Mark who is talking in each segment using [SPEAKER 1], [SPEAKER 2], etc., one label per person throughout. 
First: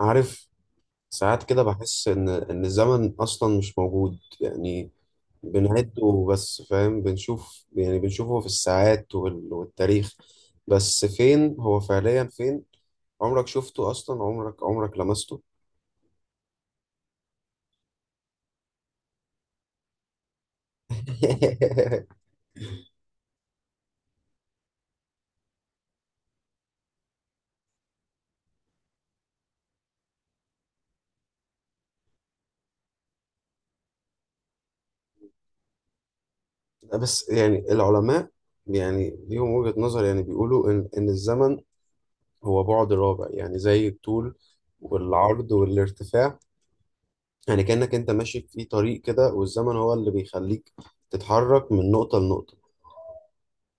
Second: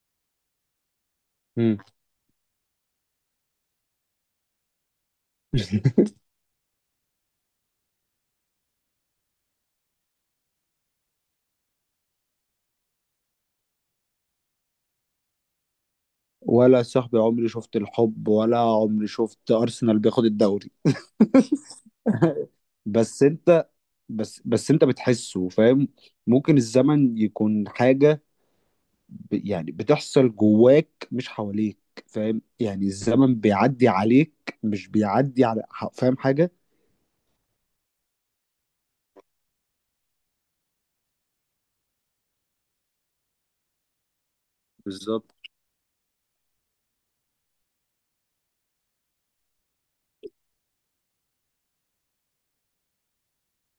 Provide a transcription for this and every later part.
[SPEAKER 1] عارف، ساعات كده
[SPEAKER 2] مم.
[SPEAKER 1] بحس إن الزمن أصلا مش موجود. يعني بنعده بس فاهم، بنشوف يعني بنشوفه في الساعات والتاريخ، بس فين هو فعليا؟ فين؟ عمرك شفته أصلا؟ عمرك لمسته؟
[SPEAKER 2] ولا صاحبي، عمري شفت الحب ولا عمري شفت ارسنال بياخد الدوري. بس انت بس انت بتحسه، فاهم؟ ممكن الزمن يكون حاجة، يعني بتحصل جواك مش حواليك. فاهم؟ يعني الزمن بيعدي عليك مش بيعدي على فاهم حاجة؟
[SPEAKER 1] بس يعني العلماء يعني ليهم وجهة نظر، يعني بيقولوا إن الزمن هو بعد رابع، يعني زي الطول
[SPEAKER 2] بالظبط.
[SPEAKER 1] والعرض والارتفاع. يعني كأنك انت ماشي في طريق كده، والزمن هو اللي بيخليك تتحرك من نقطة لنقطة.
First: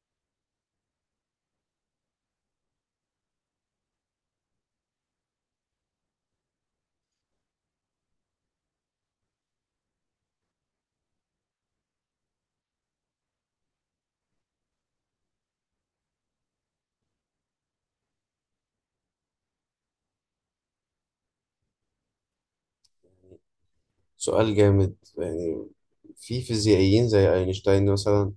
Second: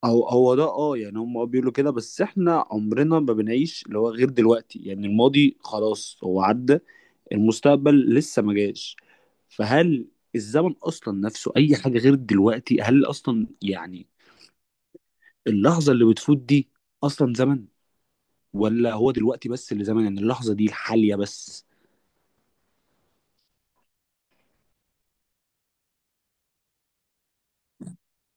[SPEAKER 2] او هو ده، اه، يعني هم بيقولوا كده، بس احنا عمرنا ما بنعيش اللي هو غير دلوقتي، يعني الماضي خلاص هو عدى، المستقبل لسه ما جاش. فهل الزمن اصلا نفسه اي حاجه غير دلوقتي؟ هل اصلا، يعني، اللحظه اللي بتفوت دي اصلا زمن، ولا هو دلوقتي بس اللي زمن، يعني اللحظه دي الحاليه بس؟
[SPEAKER 1] سؤال جامد يعني. في فيزيائيين زي اينشتاين مثلا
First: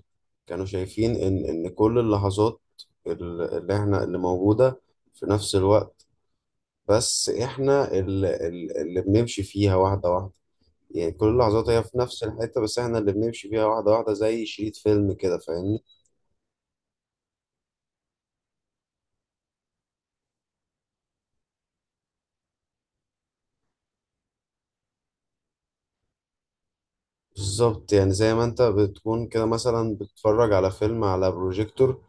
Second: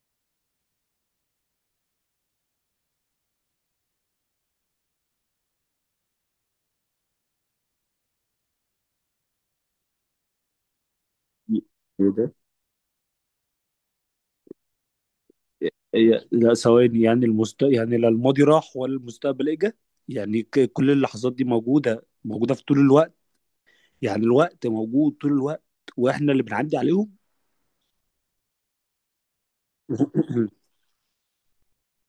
[SPEAKER 1] كانوا شايفين ان كل اللحظات اللي احنا، اللي موجودة في نفس الوقت، بس احنا اللي بنمشي فيها واحدة واحدة. يعني كل اللحظات هي في
[SPEAKER 2] ايه
[SPEAKER 1] نفس
[SPEAKER 2] ده!
[SPEAKER 1] الحتة، بس احنا اللي بنمشي فيها واحدة واحدة زي شريط فيلم كده، فاهمني؟
[SPEAKER 2] هي لا ثواني، يعني يعني لا الماضي راح ولا المستقبل اجى. يعني كل اللحظات دي موجوده في طول الوقت، يعني الوقت موجود طول الوقت، واحنا اللي بنعدي عليهم.
[SPEAKER 1] بالظبط، يعني زي ما انت بتكون كده مثلا بتتفرج على فيلم على بروجيكتور.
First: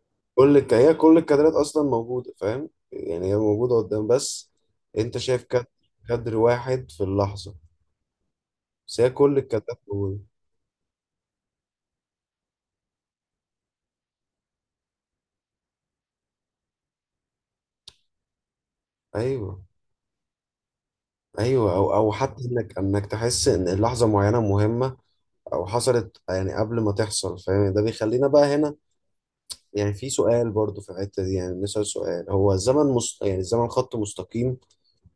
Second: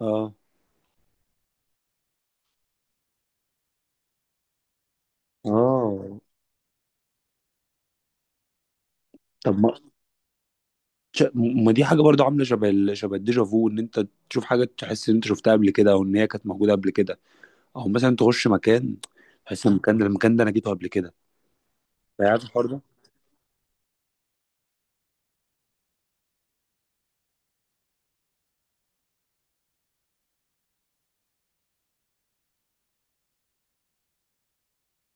[SPEAKER 2] اه،
[SPEAKER 1] هي كل الكادرات اصلا موجوده، فاهم؟ يعني هي موجوده قدام، بس انت شايف
[SPEAKER 2] اه.
[SPEAKER 1] كادر واحد في اللحظه، بس هي كل
[SPEAKER 2] طب، ما
[SPEAKER 1] الكادرات موجوده.
[SPEAKER 2] ش- ما دي حاجه برضو عامله شبه شبه الديجا فو، ان انت تشوف حاجه تحس ان انت شفتها قبل كده، او ان هي كانت موجوده قبل كده، او مثلا تخش مكان،
[SPEAKER 1] ايوه.
[SPEAKER 2] تحس إن المكان ده انا جيته قبل كده.
[SPEAKER 1] ايوه، او او
[SPEAKER 2] عارف
[SPEAKER 1] حتى
[SPEAKER 2] الحوار
[SPEAKER 1] انك
[SPEAKER 2] ده؟
[SPEAKER 1] انك تحس ان لحظه معينه مهمه او حصلت يعني قبل ما تحصل، فاهم؟ ده بيخلينا بقى هنا، يعني في سؤال برضو في الحته دي، يعني نسال سؤال: هو الزمن يعني الزمن خط مستقيم،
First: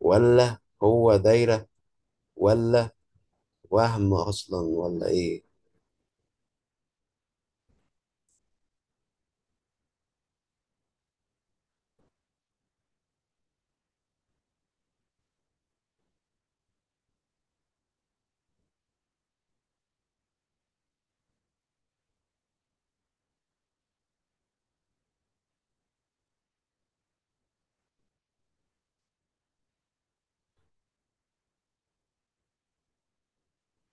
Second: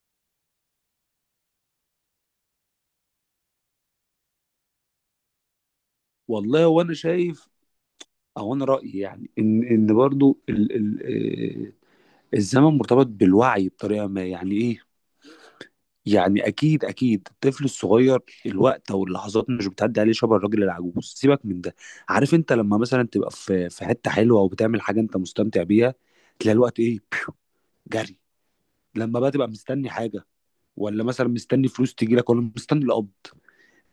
[SPEAKER 1] ولا هو دايره، ولا وهم اصلا، ولا ايه؟
[SPEAKER 2] والله، هو انا شايف، او انا رايي يعني ان برضو ال ال آه، الزمن مرتبط بالوعي بطريقه ما. يعني ايه؟ يعني اكيد اكيد الطفل الصغير الوقت او اللحظات مش بتعدي عليه شبه الراجل العجوز. سيبك من ده. عارف انت لما مثلا تبقى في حته حلوه وبتعمل حاجه انت مستمتع بيها، تلاقي الوقت ايه؟ جري. لما بقى تبقى مستني حاجه، ولا مثلا مستني فلوس تجي لك، ولا مستني القبض،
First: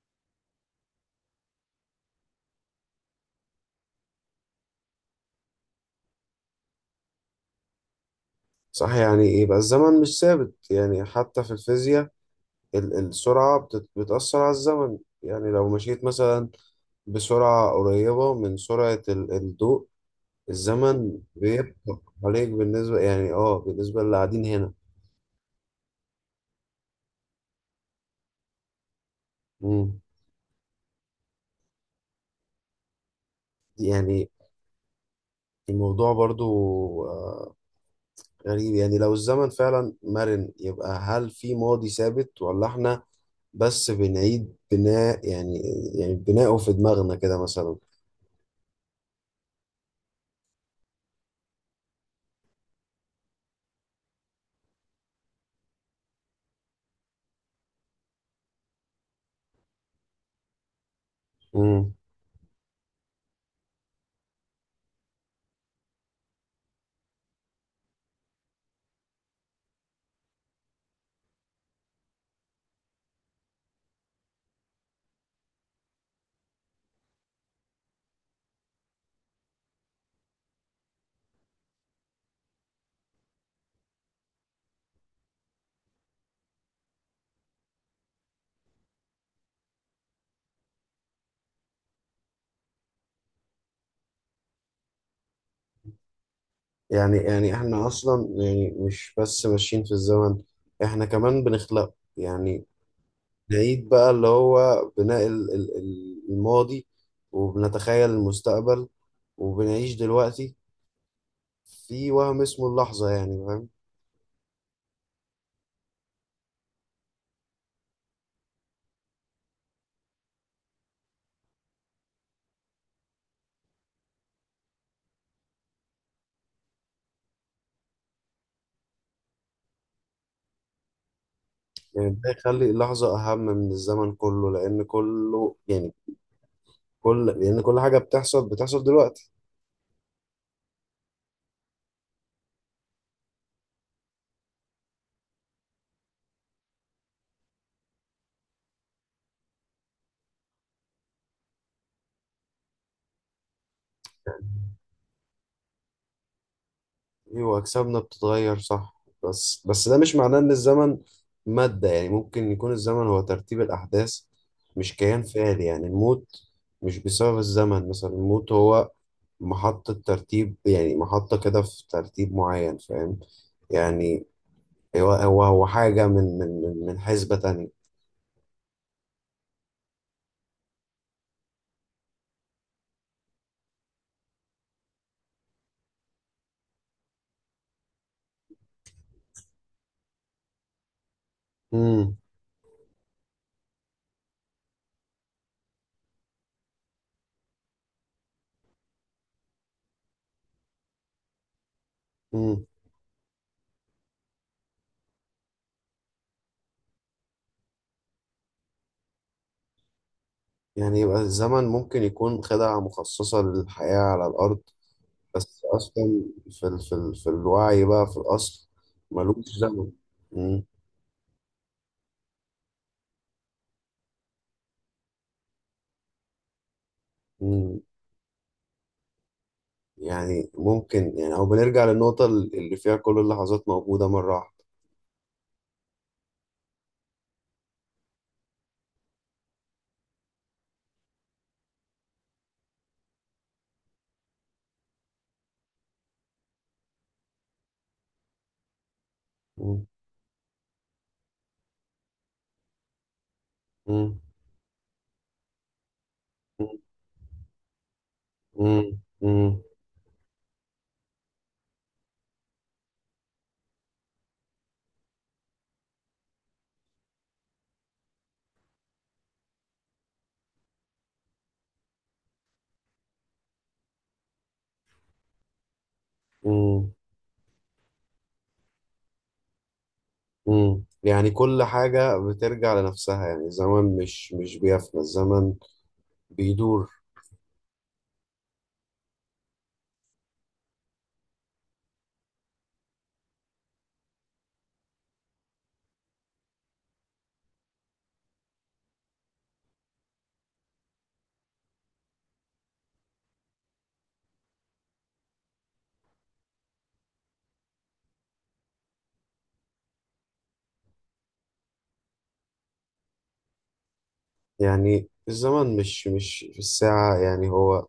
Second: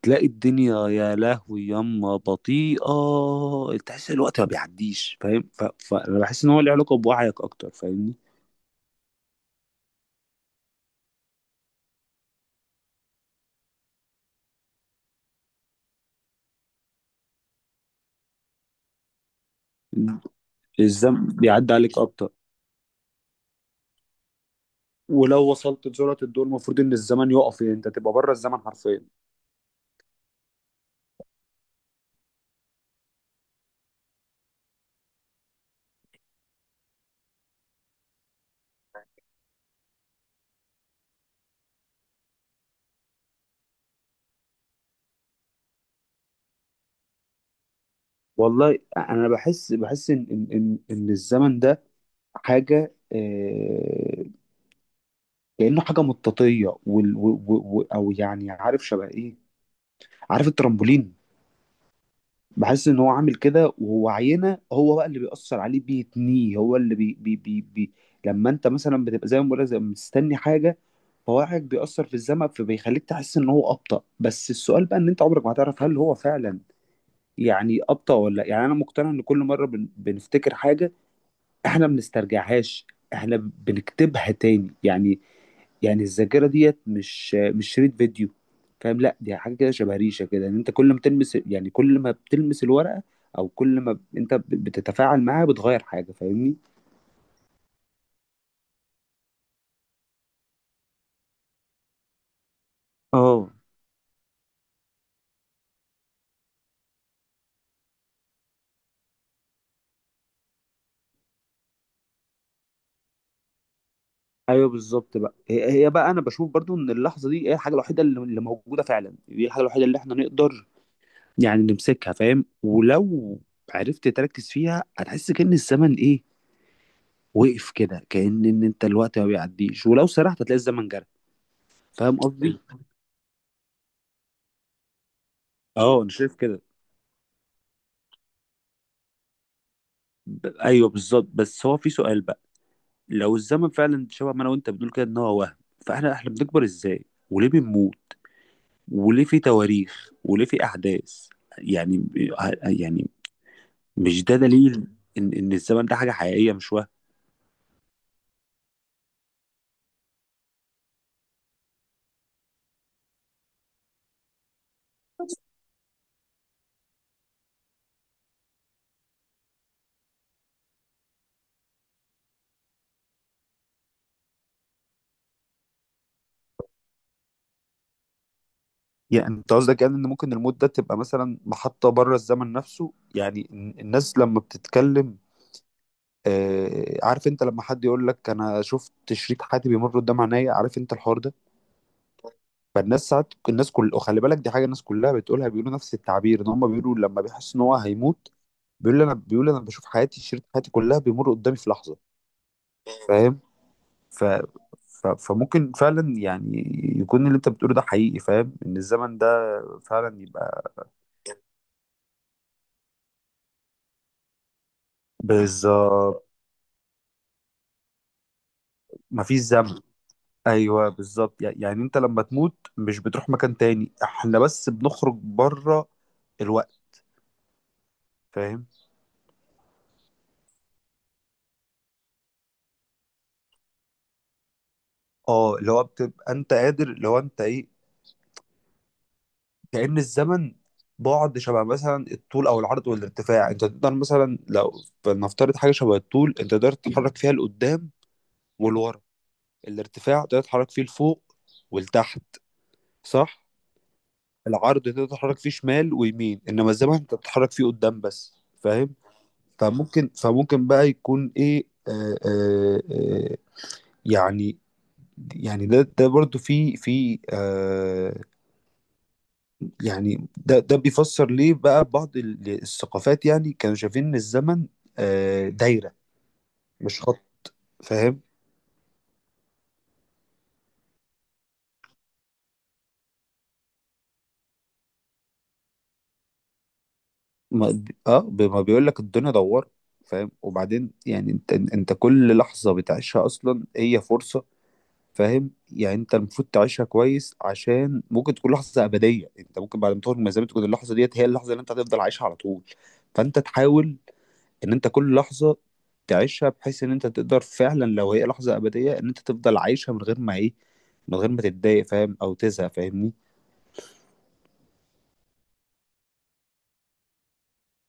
[SPEAKER 2] تلاقي الدنيا يا لهوي ياما بطيئه، تحس الوقت ما بيعديش، فاهم؟ فانا بحس ان هو له علاقه بوعيك اكتر، فاهمني؟
[SPEAKER 1] صح، يعني يبقى الزمن مش ثابت. يعني حتى في الفيزياء السرعة بتأثر على الزمن. يعني لو مشيت مثلا بسرعة قريبة من سرعة الضوء، الزمن
[SPEAKER 2] الزمن بيعدي عليك
[SPEAKER 1] بيبقى
[SPEAKER 2] اكتر.
[SPEAKER 1] عليك بالنسبة، يعني اه بالنسبة للي قاعدين هنا.
[SPEAKER 2] ولو وصلت لجرة الدور المفروض ان الزمن يقف، يعني انت تبقى بره الزمن حرفيا.
[SPEAKER 1] مم. يعني الموضوع برضو آه، غريب. يعني لو الزمن فعلا مرن، يبقى هل في ماضي ثابت، ولا احنا بس بنعيد بناء، يعني يعني بناءه في دماغنا كده مثلا؟
[SPEAKER 2] والله انا بحس ان ان إن الزمن ده حاجه، كانه حاجه مطاطيه، وال... و... و... و- او يعني عارف شبه ايه؟ عارف الترامبولين؟
[SPEAKER 1] مم.
[SPEAKER 2] بحس ان هو عامل كده، وهو عينه هو بقى اللي بيأثر عليه بيتنيه، هو اللي بي بي بي بي لما انت مثلا بتبقى زي ما بقول لك، ما مستني حاجه، فهو حاجه بيأثر في الزمن فبيخليك تحس ان هو ابطأ. بس السؤال بقى ان انت عمرك ما هتعرف هل هو فعلا يعني ابطأ ولا لا. يعني انا مقتنع ان كل مره بنفتكر حاجه، احنا ما بنسترجعهاش، احنا بنكتبها تاني. يعني الذاكره ديت مش شريط فيديو، فاهم؟ لا، دي حاجه كده شبه ريشه كده، ان انت كل ما تلمس يعني كل ما بتلمس الورقه، او كل ما انت بتتفاعل معاها بتغير حاجه، فاهمني؟
[SPEAKER 1] يعني يعني احنا اصلا يعني مش بس ماشيين في الزمن، احنا كمان بنخلقه. يعني
[SPEAKER 2] اه.
[SPEAKER 1] نعيد بقى اللي هو بناء الماضي، وبنتخيل المستقبل، وبنعيش دلوقتي في وهم اسمه اللحظة، يعني فاهم؟
[SPEAKER 2] ايوه، بالظبط. بقى هي بقى انا بشوف برضو ان اللحظه دي هي الحاجه الوحيده اللي موجوده فعلا، دي الحاجه الوحيده اللي احنا نقدر يعني نمسكها، فاهم؟ ولو عرفت تركز فيها هتحس كأن الزمن ايه؟ وقف كده، كأن ان انت الوقت ما بيعديش، ولو سرحت هتلاقي الزمن جرى.
[SPEAKER 1] يعني
[SPEAKER 2] فاهم
[SPEAKER 1] ده
[SPEAKER 2] قصدي؟
[SPEAKER 1] يخلي
[SPEAKER 2] حلو.
[SPEAKER 1] اللحظة أهم من الزمن كله، لأن كله يعني
[SPEAKER 2] اه، انا شايف كده.
[SPEAKER 1] كل حاجة بتحصل بتحصل دلوقتي،
[SPEAKER 2] ايوه بالظبط، بس هو في سؤال بقى: لو الزمن فعلا شبه ما انا وانت بنقول كده ان هو وهم، فاحنا بنكبر ازاي؟ وليه بنموت؟ وليه في تواريخ؟ وليه في احداث؟ يعني، يعني مش ده
[SPEAKER 1] يعني.
[SPEAKER 2] دليل ان الزمن ده حاجة حقيقية مش وهم؟
[SPEAKER 1] ايوه اجسامنا بتتغير صح، بس ده مش معناه ان الزمن مادة. يعني ممكن يكون الزمن هو ترتيب الاحداث، مش كيان فعلي. يعني الموت مش بسبب الزمن مثلا، الموت هو محطة ترتيب، يعني محطة كده في ترتيب معين، فاهم؟ يعني هو حاجة من حسبة تانية.
[SPEAKER 2] يعني انت قصدك يعني ان ممكن الموت ده تبقى مثلا محطة بره الزمن نفسه، يعني الناس لما بتتكلم عارف انت لما حد يقول لك انا شفت شريط حياتي بيمر قدام عينيا، عارف انت الحوار ده؟
[SPEAKER 1] امم
[SPEAKER 2] فالناس ساعات، الناس كل، وخلي بالك دي حاجه الناس كلها بتقولها، بيقولوا نفس التعبير، ان هم بيقولوا لما بيحس ان هو هيموت بيقول انا بيقول انا بشوف حياتي، شريط حياتي كلها بيمر قدامي في لحظه،
[SPEAKER 1] امم
[SPEAKER 2] فاهم؟ ف... فممكن فعلا يعني يكون اللي انت بتقوله ده حقيقي، فاهم؟ ان الزمن ده فعلا يبقى.
[SPEAKER 1] يعني يبقى الزمن ممكن يكون خدعة مخصصة للحياة على الأرض، بس اصلا
[SPEAKER 2] بالظبط.
[SPEAKER 1] في الوعي بقى في الاصل
[SPEAKER 2] مفيش
[SPEAKER 1] ملوش
[SPEAKER 2] زمن.
[SPEAKER 1] زمن. مم.
[SPEAKER 2] ايوه بالظبط. يعني انت لما تموت مش بتروح مكان تاني، احنا بس بنخرج بره الوقت،
[SPEAKER 1] مم.
[SPEAKER 2] فاهم؟
[SPEAKER 1] يعني ممكن، يعني او بنرجع للنقطة اللي فيها كل اللحظات موجودة مرة واحدة.
[SPEAKER 2] اه، اللي هو بتبقى انت قادر، اللي هو انت ايه، كأن الزمن بعد شبه مثلا الطول او العرض والارتفاع. انت تقدر مثلا لو فلنفترض حاجه شبه الطول، انت تقدر تتحرك فيها لقدام والورا.
[SPEAKER 1] مم.
[SPEAKER 2] الارتفاع تقدر تتحرك فيه لفوق ولتحت، صح؟
[SPEAKER 1] مم.
[SPEAKER 2] العرض تقدر تتحرك فيه شمال ويمين،
[SPEAKER 1] مم.
[SPEAKER 2] انما الزمن انت بتتحرك فيه قدام بس، فاهم؟
[SPEAKER 1] مم.
[SPEAKER 2] فممكن بقى يكون ايه، يعني يعني ده برضو في يعني ده بيفسر ليه بقى بعض الثقافات يعني كانوا شايفين ان الزمن دايرة
[SPEAKER 1] مم.
[SPEAKER 2] مش خط، فاهم؟
[SPEAKER 1] يعني كل حاجة بترجع لنفسها، يعني الزمن مش بيفنى، الزمن بيدور.
[SPEAKER 2] ما اه ب- ما بيقول لك الدنيا دوار، فاهم؟ وبعدين يعني انت كل لحظة بتعيشها اصلا هي فرصة، فاهم؟ يعني انت المفروض تعيشها كويس، عشان ممكن تكون لحظه ابديه. انت ممكن بعد ما تخرج من الزمن تكون اللحظه ديت هي اللحظه اللي انت هتفضل عايشها على طول. فانت تحاول ان انت كل لحظه تعيشها بحيث ان انت تقدر فعلا لو هي لحظه ابديه ان انت تفضل عايشها من غير ما ايه، من غير ما تتضايق، فاهم؟ او تزهق، فاهمني؟
[SPEAKER 1] يعني الزمن مش في الساعة، يعني هو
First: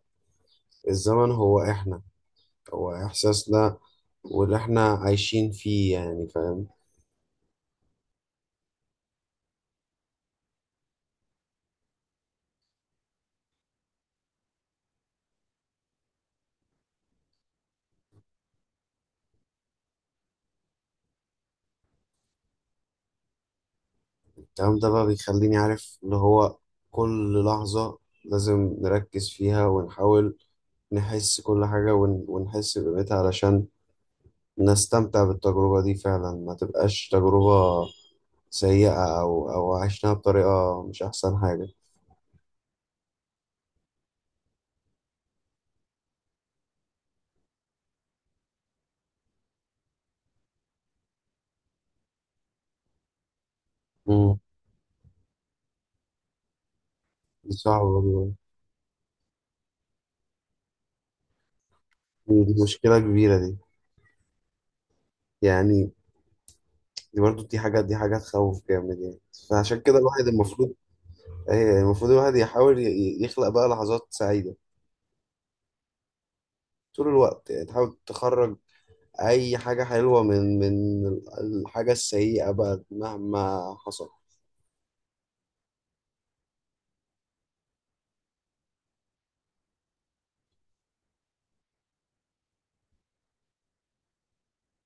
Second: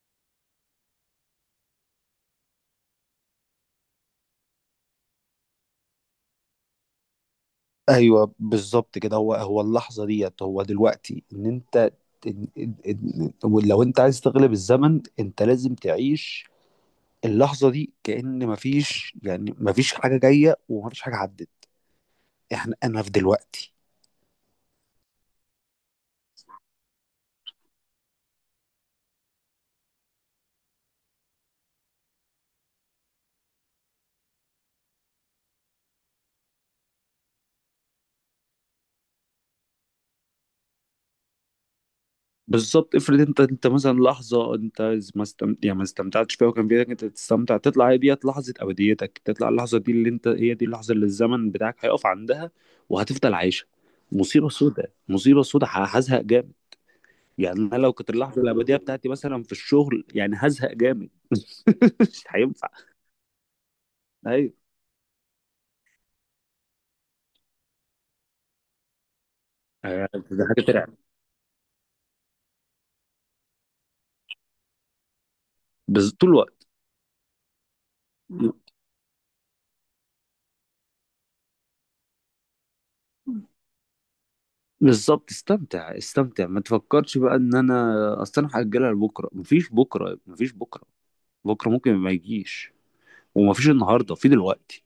[SPEAKER 1] الزمن هو احنا، هو احساسنا واللي احنا عايشين فيه، يعني فاهم؟
[SPEAKER 2] ايوه بالظبط كده. هو اللحظه ديت هو دلوقتي. ان انت، إن إن إن لو انت عايز تغلب الزمن انت لازم تعيش اللحظه دي كأن مفيش حاجه جايه ومفيش حاجه عدت. احنا، في دلوقتي.
[SPEAKER 1] الكلام ده بقى بيخليني عارف اللي هو كل لحظة لازم نركز فيها، ونحاول نحس كل حاجة ونحس بقيمتها علشان نستمتع بالتجربة دي فعلا، ما تبقاش تجربة سيئة أو عشناها بطريقة مش أحسن حاجة.
[SPEAKER 2] بالظبط. افرض انت مثلا لحظه انت ما استم... يعني ما استمتعتش فيها، وكان في ايدك انت تستمتع، تطلع هي ديت لحظه ابديتك، تطلع اللحظه دي اللي انت، هي دي اللحظه اللي الزمن بتاعك هيقف عندها وهتفضل عايشه.
[SPEAKER 1] مم.
[SPEAKER 2] مصيبه سوداء، مصيبه سوداء. هزهق جامد.
[SPEAKER 1] دي
[SPEAKER 2] يعني انا
[SPEAKER 1] صعبة
[SPEAKER 2] لو كانت
[SPEAKER 1] برضه.
[SPEAKER 2] اللحظه الابديه بتاعتي مثلا في الشغل، يعني هزهق جامد. مش
[SPEAKER 1] دي
[SPEAKER 2] هينفع.
[SPEAKER 1] مشكلة كبيرة دي،
[SPEAKER 2] ايوه.
[SPEAKER 1] يعني دي برضه، دي حاجة، دي حاجة تخوف جامد يعني. فعشان كده الواحد
[SPEAKER 2] ده حاجه
[SPEAKER 1] المفروض،
[SPEAKER 2] ترعب.
[SPEAKER 1] المفروض الواحد يحاول يخلق بقى لحظات سعيدة
[SPEAKER 2] طول الوقت.
[SPEAKER 1] طول الوقت. يعني تحاول تخرج اي حاجه حلوه من الحاجه السيئه بقى، مهما حصل.
[SPEAKER 2] بالظبط. استمتع، استمتع، ما تفكرش بقى ان انا، اصل انا هاجلها لبكره. مفيش بكره، مفيش بكره. بكره ممكن ما يجيش، ومفيش النهارده، في دلوقتي،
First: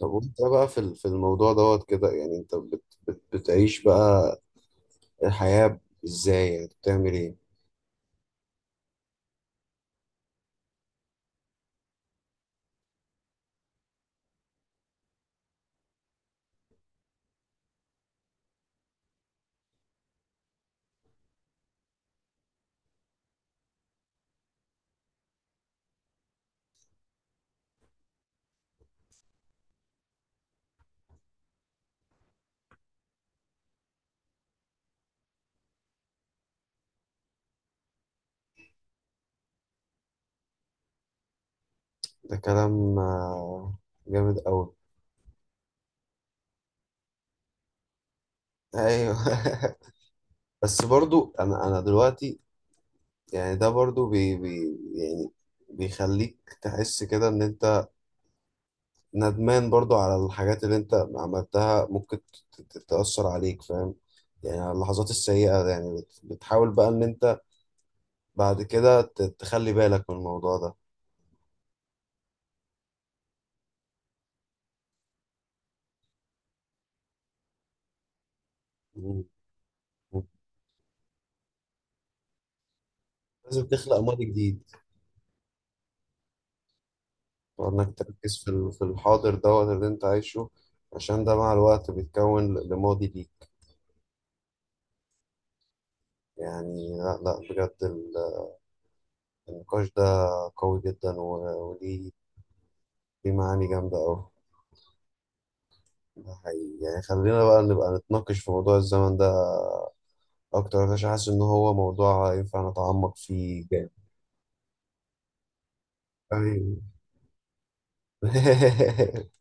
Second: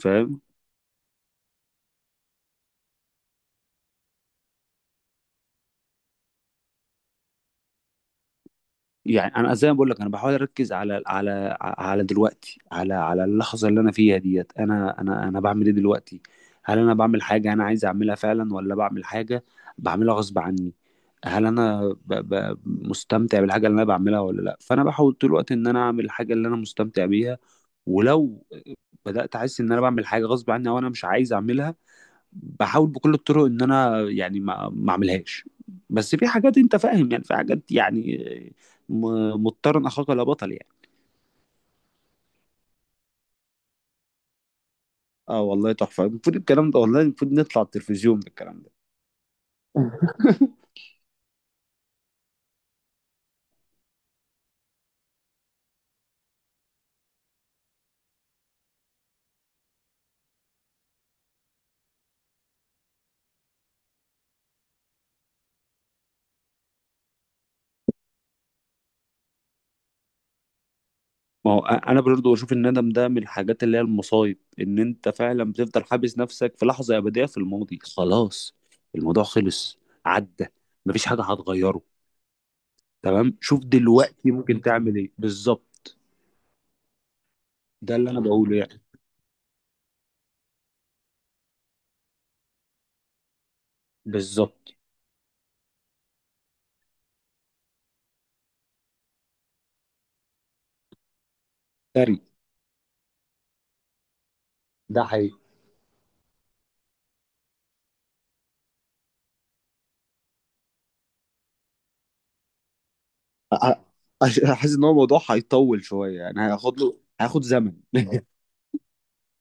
[SPEAKER 1] طب وانت بقى في في الموضوع دوت كده، يعني انت بت بت بتعيش بقى الحياه ازاي؟ يعني بتعمل ايه؟
[SPEAKER 2] يعني انا زي ما بقول لك، انا بحاول اركز على دلوقتي، على اللحظه اللي انا فيها ديت. انا، انا بعمل ايه دلوقتي؟ هل انا بعمل حاجه انا عايز اعملها فعلا، ولا بعمل حاجه بعملها غصب عني؟ هل انا مستمتع بالحاجه اللي انا بعملها، ولا لا؟ فانا بحاول طول الوقت ان انا اعمل الحاجه اللي انا مستمتع بيها. ولو بدات احس ان انا بعمل حاجه غصب عني او انا مش عايز اعملها، بحاول بكل الطرق ان انا يعني ما اعملهاش. بس في حاجات انت فاهم، يعني في حاجات يعني مضطر ان اخاك لا بطل يعني.
[SPEAKER 1] ده كلام جامد قوي.
[SPEAKER 2] اه والله تحفه، المفروض الكلام ده، والله المفروض نطلع التلفزيون بالكلام ده.
[SPEAKER 1] ايوه. بس برضو انا دلوقتي، يعني ده برضو بي بي يعني بيخليك تحس كده ان انت ندمان برضو على الحاجات اللي انت عملتها، ممكن تأثر عليك، فاهم؟ يعني على اللحظات السيئة، يعني بتحاول بقى ان انت بعد كده تخلي بالك من الموضوع ده.
[SPEAKER 2] ما هو انا برضه بشوف الندم ده من الحاجات اللي هي المصايب، ان انت فعلا بتفضل حابس نفسك في لحظه ابديه في الماضي. خلاص، الموضوع
[SPEAKER 1] مم.
[SPEAKER 2] خلص، عدى، مفيش حاجه هتغيره. تمام، شوف
[SPEAKER 1] لازم تخلق ماضي
[SPEAKER 2] دلوقتي ممكن
[SPEAKER 1] جديد،
[SPEAKER 2] تعمل ايه بالظبط. ده
[SPEAKER 1] وانك
[SPEAKER 2] اللي انا
[SPEAKER 1] تركز في
[SPEAKER 2] بقوله يعني.
[SPEAKER 1] في الحاضر دوت اللي انت عايشه، عشان ده مع الوقت بيتكون لماضي ليك.
[SPEAKER 2] بالظبط.
[SPEAKER 1] يعني لا بجد النقاش ده قوي جدا، وليه،
[SPEAKER 2] سري.
[SPEAKER 1] ليه معاني جامدة أوي.
[SPEAKER 2] ده حقيقي.
[SPEAKER 1] ده حقيقي، يعني خلينا بقى نبقى نتناقش في موضوع الزمن ده اكتر، عشان حاسس ان هو موضوع ينفع نتعمق
[SPEAKER 2] أ-
[SPEAKER 1] فيه
[SPEAKER 2] أ-
[SPEAKER 1] جامد.
[SPEAKER 2] احس ان هو موضوع هيطول شويه، يعني
[SPEAKER 1] أيوة.
[SPEAKER 2] هياخد زمن.